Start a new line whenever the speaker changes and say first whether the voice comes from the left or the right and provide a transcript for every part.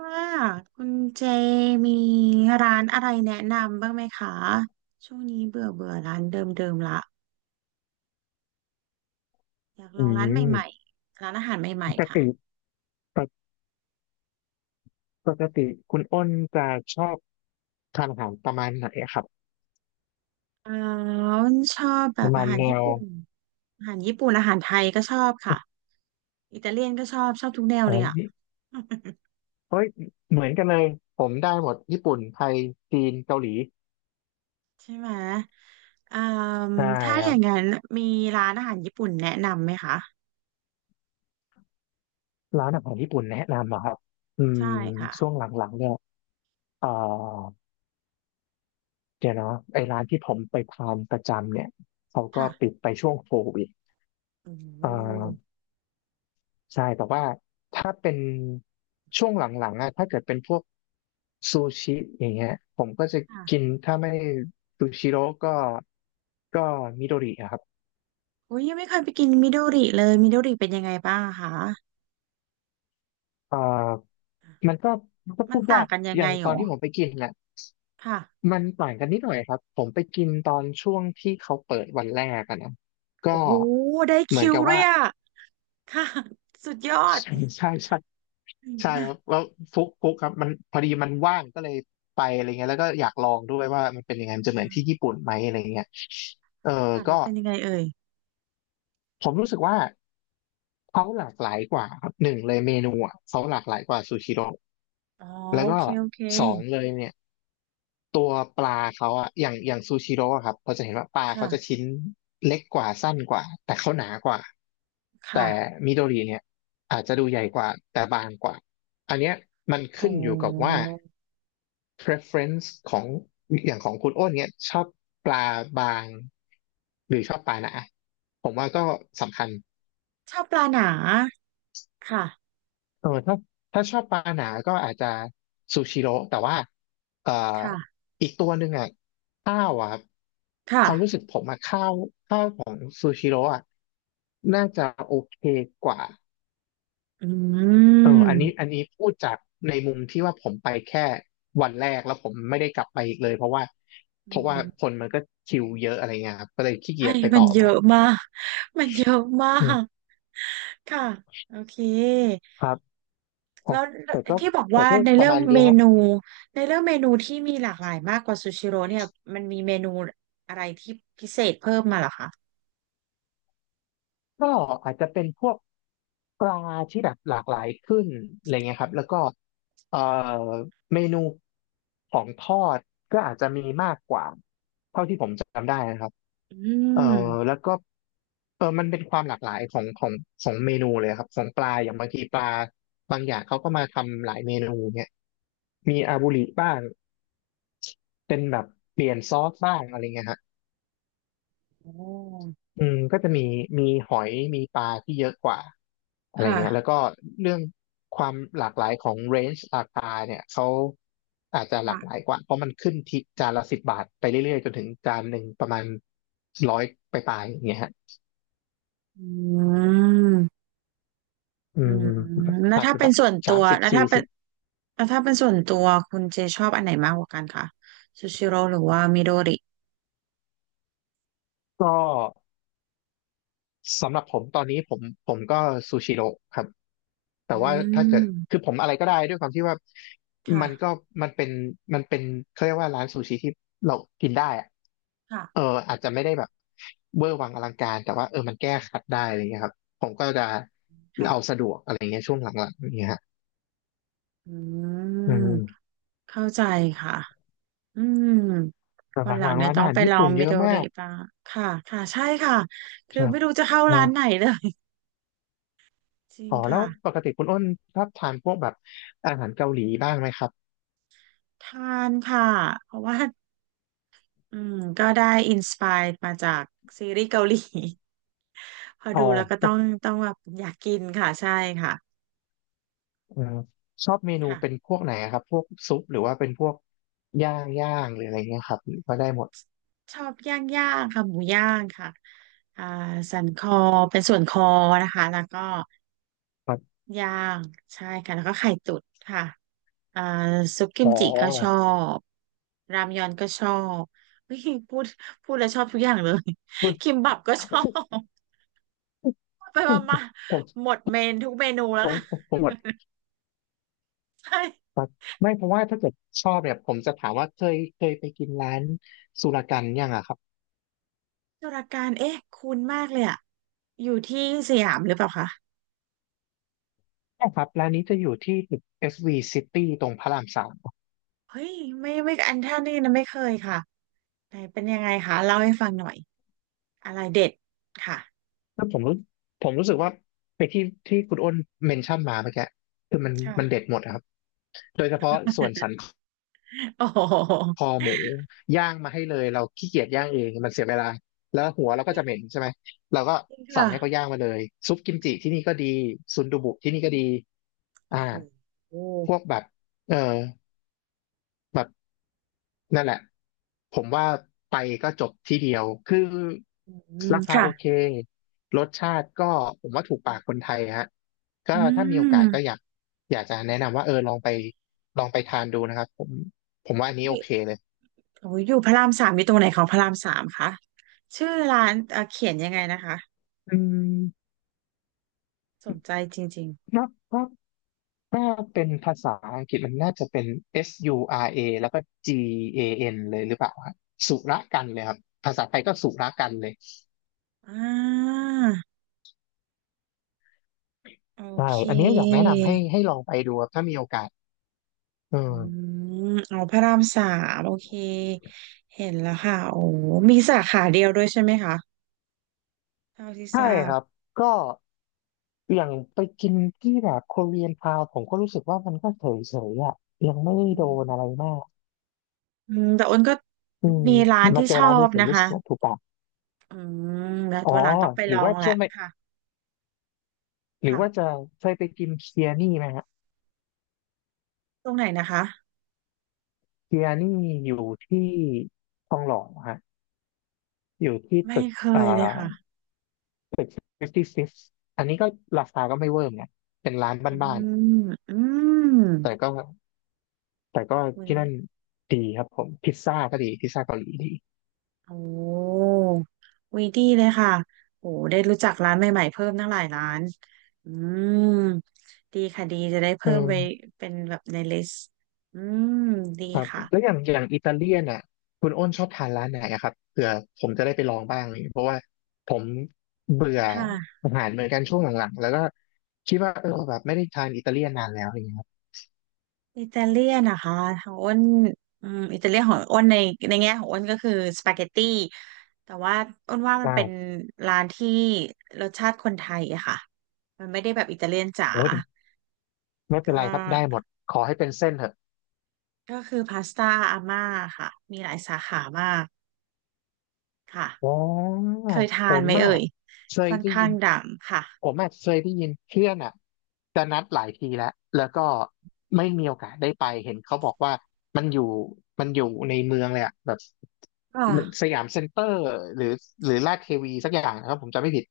right: ว่าคุณเจมีร้านอะไรแนะนำบ้างไหมคะช่วงนี้เบื่อเบื่อร้านเดิมๆละอยากล
left: อื
right: องร้านใหม่
left: ม
right: ๆร้านอาหารให
left: ป
right: ม่
left: ก
right: ๆค่ะ
left: ติปกปกติคุณอ้นจะชอบทานอาหารประมาณไหนอะครับ
right: อาอนชอบแบ
left: ป
right: บ
left: ระมา
right: อา
left: ณ
right: หาร
left: แน
right: ญี่
left: ว
right: ปุ่นอาหารญี่ปุ่นอาหารไทยก็ชอบค่ะอิตาเลียนก็ชอบชอบทุกแนว
left: เอ้
right: เลยอ่ะ
left: ย เอ้ยเหมือนกันเลยผมได้หมดญี่ปุ่นไทยจีนเกาหลี
right: ใช่ไหมอืม
left: ใช่
right: ถ้า
left: ค
right: อ
left: รั
right: ย่า
left: บ
right: งนั้นมีร้านอาหารญี่ปุ่นแนะนำไหมคะ
left: ร้านอาหารญี่ปุ่นแนะนำเหรอครับอืม
right: ใช่ค่ะ
left: ช่วงหลังๆเนี่ยเอ่อเดี๋ยวนะไอ้ร้านที่ผมไปทานประจำเนี่ยเขาก็ปิ
right: ค่ะ
left: ดไปช่วงโควิด
right: โอ้
left: เอ่อ
right: โ
left: ใช่แต่ว่าถ้าเป็นช่วงหลังๆอะถ้าเกิดเป็นพวกซูชิอย่างเงี้ยผมก็จะกิ
right: ห
left: นถ้าไม่ซูชิโร่ก็มิโดริอะครับ
right: อุ้ยยังไม่เคยไปกินมิโดริเลยมิโดริเป็นยังไงบ้างคะ
left: อ่มันก็มันก็
right: มั
left: พู
right: น
left: ด
right: ต่า
left: ยา
right: ง
left: ก
right: กันยั
left: อ
right: งไง
left: ย่าง
right: ห
left: ต
right: ร
left: อน
right: อ
left: ที่ผมไปกินน่ะ
right: ค่ะ
left: มันต่างกันนิดหน่อยครับ ผมไปกินตอนช่วงที่เขาเปิดวันแรกอะนะ
right: โอ้
left: ก็
right: โหได้
left: เหมื
right: คิ
left: อน
right: ว
left: กับ
right: เล
left: ว่า
right: ยอะค่ะ สุดยอด
left: ใช่ใช่ใช่
right: อื
left: ใช่
right: ม
left: ครับแล้วฟุกฟุกครับมันพอดีมันว่างก็เลยไปอะไรเงี้ยแล้วก็อยากลองด้วยว่ามันเป็นยังไงมันจะเหมือนที่ญี่ปุ่นไหมอะไรเงี้ยเออ
right: ค่ะ
left: ก็
right: แล้วเป็นยังไงเอ่ย
left: ผมรู้สึกว่าเขาหลากหลายกว่าครับหนึ่งเลยเมนูอ่ะเขาหลากหลายกว่าซูชิโร่
right: อ๋อ
left: แล้ว
right: โอ
left: ก็
right: เคโอเค
left: สองเลยเนี่ยตัวปลาเขาอ่ะอย่างซูชิโร่อะครับเราจะเห็นว่าปลาเขาจะ
right: ค่ะ
left: ชิ้นเล็กกว่าสั้นกว่าแต่เขาหนากว่าแต่
right: ค่ะ
left: มิโดริเนี่ยอาจจะดูใหญ่กว่าแต่บางกว่าอันเนี้ยมัน
right: โอ
left: ขึ้นอยู่กับ
right: ้
left: ว่า preference ของอย่างของคุณอ้นเนี้ยชอบปลาบางหรือชอบปลาหนาผมว่าก็สำคัญ
right: ชอบปลาหนาค่ะ
left: เออถ้าถ้าชอบปลาหนาก็อาจจะซูชิโร่แต่ว่าเอ่อ
right: ค่ะ
left: อีกตัวหนึ่งอ่ะข้าวอ่ะครับ
right: ค่ะ
left: ความรู้สึกผมอ่ะข้าวซูชิโร่อ่ะน่าจะโอเคกว่า
right: อื
left: เอออันนี้
right: ม
left: อันนี้พูดจากในมุมที่ว่าผมไปแค่วันแรกแล้วผมไม่ได้กลับไปอีกเลยเพราะว่า
right: อื
left: เพราะว่า
right: ม
left: คนมันก็คิวเยอะอะไรเงี้ยครับก็เลยขี้เกี
right: ให้
left: ยจไป
right: มั
left: ต่
right: น
left: อ
right: เย
left: ใหม่
right: อะมากมันเยอะมา
left: อืม
right: กค่ะโอเค
left: ครับครั
right: แล้
left: บ
right: ว
left: แต่ก็
right: ที่บอก
left: แต่
right: ว่า
left: ก็
right: ใน
left: ประ
right: เรื่อง
left: มาณนี้
right: เม
left: ฮะ
right: นูในเรื่องเมนูที่มีหลากหลายมากกว่าซูชิโร่เนี่ยมันมีเมนูอะไรที่พิเศษเพิ่มมาเหรอคะ
left: ก็อาจจะเป็นพวกปลาที่แบบหลากหลายขึ้นอะไรเงี้ยครับแล้วก็เอ่อเมนูของทอดก็อาจจะมีมากกว่าเท่าที่ผมจำได้นะครับ
right: อื
left: เออ
right: ม
left: แล้วก็มันเป็นความหลากหลายของเมนูเลยครับของปลาอย่างบางทีปลาบางอย่างเขาก็มาทำหลายเมนูเนี่ยมีอาบุริบ้างเป็นแบบเปลี่ยนซอสบ้างอะไรเงี้ยฮะ
right: โอ้
left: ก็จะมีหอยมีปลาที่เยอะกว่าอะไรเงี้ยแล้
right: ค่ะ
left: วก็เรื่องความหลากหลายของเรนจ์ราคาเนี่ยเขาอาจจะหลากหลาย
right: ค่ะ
left: กว่าเพราะมันขึ้นที่จานละ10 บาทไปเรื่อยๆจนถึงจานหนึ่งประมาณ100ไปลายๆอย่างเงี้ยฮะ
right: อืม
left: อื
right: อืม
left: ม
right: แล้ว
left: อาจ
right: ถ้า
left: จะ
right: เป็
left: แบ
right: น
left: บ
right: ส่วนตั
left: สาม
right: ว
left: สิบ
right: แล้ว
left: สี่
right: ถ้าเป็
left: สิ
right: น
left: บ
right: แล้วถ้าเป็นส่วนตัวคุณเจชอบอันไหนมากกว่ากันคะซูชิโร่หรือว่ามิโดริ
left: ก็สำหรับผมตอนนี้ผมก็ซูชิโร่ครับแต่
right: อื
left: ว่าถ้าเกิดคือ
right: ม
left: ผมอะไรก็ได้ด้วยความที่ว่ามันก็
right: ค่ะ
left: มันเป็นมันเป็นเขาเรียกว่าร้านซูชิที่เรากินได้อะ
right: ค่ะ
left: เอออาจจะไม่ได้แบบเวอร์วังอลังการแต่ว่ามันแก้ขัดได้อะไรเงี้ยครับผมก็จะ
right: ค่ะ
left: เอาสะดวกอะไรเงี้ยช่วงหลังๆอย่างเงี้ยฮะ
right: อืม
left: อืม
right: เข้าใจค่ะ อืมค
left: แต่
right: นหลั
left: ห
right: ง
left: ลังๆ
right: เนี่ย
left: ร้าน
right: ต้อ
left: อา
right: ง
left: หาร
right: ไป
left: ญี่
right: ลอง
left: ปุ่นเย
right: มิ
left: อะ
right: โด
left: มา
right: ริ
left: ก
right: บ้างค่ะค่ะใช่ค่ะคื
left: ค
right: อ
left: รับ
right: ไม่รู้จะเข้า
left: ครั
right: ร้านไหน
left: บ
right: เลย จริง
left: อ๋อแล้ว
right: ค่ะ
left: ปกติคุณอ้นชอบทานพวกแบบอาหารเกาหลีบ้างไหมครับ
right: ทานค่ะเพราะว่าอืมก็ได้อินสปายมาจากซีรีส์เกาหลี พอ
left: อ๋อ
right: ดูแล้วก็
left: พ
right: ต้
left: ว
right: อ
left: ก
right: งต้องแบบอยากกินค่ะใช่ค่ะ
left: เอ่อชอบเมนู
right: ค่ะ
left: เป็นพวกไหนอะครับพวกซุปหรือว่าเป็นพวกย่างย่างหรืออะไรเงี้ยครับก็ได้หมด
right: ชอบย่างย่างค่ะหมูย่างค่ะอ่าสันคอเป็นส่วนคอนะคะแล้วก็
left: ครับ
right: ย่างใช่ค่ะแล้วก็ไข่ตุ๋นค่ะ อ่าซุปกิ
left: อ๋อ
right: มจิก็ชอบรามยอนก็ชอบ อุ๊ยพูดพูดแล้วชอบทุกอย่างเลย
left: คุณ
right: คิมบับก็ชอบ ไปมามา
left: ผม
right: หมดเมนทุกเมนูแล้
left: ผ
right: ว
left: ม
right: ค่ะ
left: ผม หมด
right: ใช่
left: ไม่เพราะว่าถ้าเกิดชอบเนี่ยผมจะถามว่าเคยไปกินร้านสุรกันยังอะครับ
right: ตุรการเอ๊ะคุ้นมากเลยอะอยู่ที่สยามหรือเปล่าคะ
left: ใช่ครับร้านนี้จะอยู่ที่ตึก SV City ตรงพระราม 3
right: เฮ้ยไม่ไม่อันท่านี่นะไม่เคยค่ะไหนเป็นยังไงคะเล่าให้ฟังหน่อยอะไรเด็ดค่ะ
left: แล้วผมรู้สึกว่าไอ้ที่ที่คุณอ้นเมนชั่นมาเมื่อกี้คือมันเด็
right: ค่ะ
left: ดหมดอะครับ โดยเฉพาะส่วนสัน
right: โอ้โ
left: ค
right: ห
left: อหมูย่างมาให้เลยเราขี้เกียจย่างเองมันเสียเวลา แล้วหัวเราก็จะเหม็นใช่ไหม เราก็
right: จริง
left: สั่
right: ค่ะ
left: งให้เขาย่างมาเลยซุปกิมจิที่นี่ก็ดีซุนดูบุที่นี่ก็ดี
right: โอ้
left: อ่า
right: โห
left: พวกแบบเออแบบ นั่นแหละผมว่าไปก็จบที่เดียวคือ
right: อืม
left: ราคา
right: ค่ะ
left: โอเครสชาติก็ผมว่าถูกปากคนไทยฮะก็
right: อื
left: ถ้ามีโอกาสก็อ
right: ม
left: ยากอยากจะแนะนำว่าลองไปทานดูนะครับผมว่าอันนี้โอเคเลย
right: โอ้ยอยู่พระรามสามอยู่ตรงไหนของพระรามสามคะชื่อร้านเขียนยังไงนะคะ
left: อืม
right: สนใจจริง
left: นับ่าถ้าเป็นภาษาอังกฤษมันน่าจะเป็น SURA แล้วก็ GAN เลยหรือเปล่าฮะสุรกันเลยครับภาษาไทยก็สุรกันเลย
right: ๆอ่าโอ
left: ใช่
right: เค
left: อันนี้อยากแนะนำให้ลองไปดูครับถ้ามีโอกาสเ
right: อื
left: ออ
right: มอ๋อพระรามสามโอเคเห็นแล้วค่ะโอ้มีสาขาเดียวด้วยใช่ไหมคะเท่าที่ท
left: ใช่
right: รา
left: ค
right: บ
left: รับก็อย่างไปกินที่แบบโคเรียนทาวผมก็รู้สึกว่ามันก็เฉยๆอ่ะยังไม่
right: อื
left: ได้โดน
right: ม
left: อะไรมาก
right: อืมแต่อ้นก็
left: อืม
right: มีร้าน
left: มา
right: ที่
left: เจอ
right: ชอ
left: ร้านนี้
right: บ
left: ผม
right: นะ
left: รู้
right: คะ
left: สึกว่าถูกปาก
right: อืมแล้ว
left: อ๋อ
right: วันหลังต้องไป
left: ห
right: ล
left: รือ
right: อ
left: ว่า
right: งแห
left: ช่
right: ละ
left: วงไป
right: ค่ะ
left: หรือว่า
right: ค่ะ
left: จะเคยไปกินเคียนี่ไหมฮะ
right: ตรงไหนนะคะ
left: เคียนี่อยู่ที่ทองหล่อฮะอยู่ที่
right: ไม่
left: ตึก
right: เค
left: อ่า
right: ยเลยค่ะ
left: ตึก56อันนี้ก็ราคาก็ไม่เวอร์เนยเป็นร้าน
right: อื
left: บ้าน
right: มอืม
left: ๆแต่ก็
right: อุ๊ย
left: ที่นั่นดีครับผมพิซซ่าก็ดีพิซซ่าเกาหลีดี
right: โอ้วีดีเลยค่ะโอ้ได้รู้จักร้านใหม่ๆเพิ่มตั้งหลายร้านอืมดีค่ะดีจะได้
left: อื
right: เพิ่มไป
left: ม
right: เป็นแบบในลิสต์อืมดี
left: ครับ
right: ค่ะ
left: แล้วอย่างอิตาเลียนอ่ะคุณอ้นชอบทานร้านไหนอะครับเผื่อผมจะได้ไปลองบ้างเลยเพราะว่าผมเบื่อ
right: ค่ะ
left: อาหารเหมือนกันช่วงหลังๆแล้วก็คิดว่าเออแบบไม่ได้ทานอิตาเลียนนานแล้วอย่างเงี้ยครับ
right: อิตาเลียนนะคะของอ้นอิตาเลียนของอ้นในในแง่ของอ้นก็คือสปาเกตตี้แต่ว่าอ้นว่ามัน
left: ได้
right: เป็นร้านที่รสชาติคนไทยอะค่ะมันไม่ได้แบบอิตาเลียนจ๋า
left: โอ้ยไม่เป็
right: ก็
left: นไรครับได้หมดขอให้เป็นเส้นเถอะ
right: ก็คือพาสต้าอาม่าค่ะมีหลายสาขามาก
left: อ๋
right: ค่ะ
left: อ
right: เคย
left: ผ
right: ทาน
left: ม
right: ไหม
left: อ่ะ
right: เอ่ย
left: เคย
right: ค่อน
left: ได้
right: ข้า
left: ยิน
right: งดังค่ะ
left: ผมอ่ะเคยได้ยินเพื่อนอ่ะจะนัดหลายทีแล้วแล้วก็ไม่มีโอกาสได้ไปเห็นเขาบอกว่ามันอยู่มันอยู่ในเมืองเลยอ่ะแบบ มัน
right: อ่า
left: สยามเซ็นเตอร์หรือหรือลาดเทวีสักอย่างนะครับผมจำไม่ผิด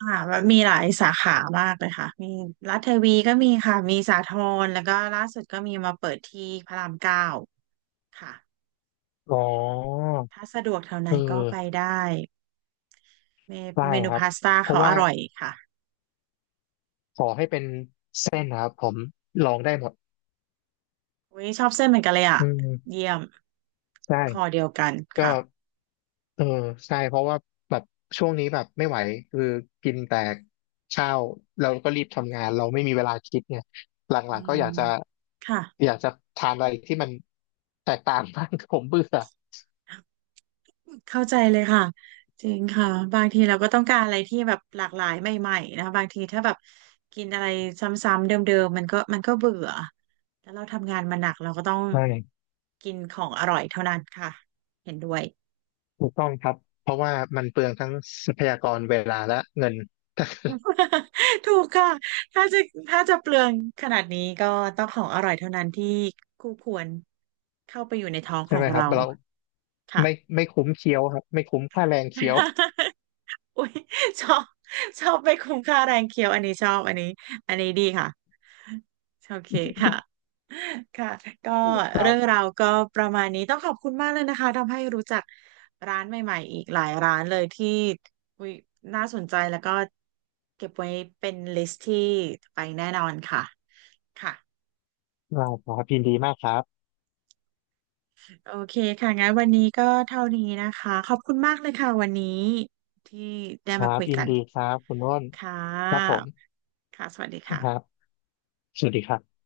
right: อ่าแบบมีหลายสาขามากเลยค่ะมีรัฐเทวีก็มีค่ะมีสาทรแล้วก็ล่าสุดก็มีมาเปิดที่พระรามเก้าค่ะ
left: อ๋อ
right: ถ้าสะดวกแถวไหน
left: เอ
right: ก็ไป
left: อ
right: ได้เม
left: ได้
right: เมนู
left: ครับ
right: พาสต้า
left: เพ
right: เขา
left: ราะ
right: อ
left: ว่า
right: ร่อยค่ะ
left: ขอให้เป็นเส้นนะครับผมลองได้หมด
right: อุ้ยชอบเส้นเหมือนกันเลยอ่ะ
left: อืม
right: เยี่ยม
left: ได้
right: คอเดียวกัน
left: ก็
right: ค่ะ
left: เออใช่เพราะว่าแบบช่วงนี้แบบไม่ไหวคือกินแต่ข้าวเราก็รีบทำงานเราไม่มีเวลาคิดเนี่ยหล
right: อื
left: ังๆก็อยา
right: ม
left: กจะ
right: ค่ะ
left: อยากจะทานอะไรที่มันแตกต่าง บ้างผมเบื่อ
right: เข้าใจเลยค่ะจริงค่ะบางทีเราก็ต้องการอะไรที่แบบหลากหลายใหม่ๆนะคะบางทีถ้าแบบกินอะไรซ้ำๆเดิมๆมันก็มันก็เบื่อแล้วเราทำงานมาหนักเราก็ต้อง
left: ใช่
right: กินของอร่อยเท่านั้นค่ะเห็นด้วย
left: ถูกต้องครับ เพราะว่ามันเปลืองทั้งทรัพยากรเวลาและเงิน
right: ถูกค่ะถ้าจะถ้าจะเปลืองขนาดนี้ก็ต้องของอร่อยเท่านั้นที่คู่ควรเข้าไปอยู่ในท้องข
left: ใช่
right: อ
left: ไหม
right: ง
left: ครับ
right: เรา
left: เรา
right: ค่ะ
left: ไม่ไม่คุ้มเคี้ยวครับไม่คุ้มค่าแรงเคี้ยว
right: อุ้ยชอบชอบไมคุ้มค่าแรงเคี้ยวอันนี้ชอบอันนี้อันนี้ดีค่ะ โอเคค่ะ ค่ะก็
left: ครั
right: เรื่อง
left: บ
right: ราวก็ประมาณนี้ต้องขอบคุณมากเลยนะคะ ทำให้รู้จักร้านใหม่ๆอีกหลายร้านเลยที่อุ๊ยน่าสนใจแล้วก็เก็บไว้เป็นลิสต์ที่ไปแน่นอนค่ะค่ะ
left: เราครับยินดีมากครับ
right: โอเคค่ะงั้นวันนี้ก็เท่านี้นะคะขอบคุณมากเลยค่ะวันนี้ที่ได้
left: ค
right: มา
left: รับ
right: คุย
left: ยิ
right: กั
left: น
right: น
left: ดีครับคุณโน้น
right: ค่
left: ครับผ
right: ะ
left: ม
right: ค่ะสวัสดี
left: ค
right: ค่ะ
left: รับสวัสดีครับ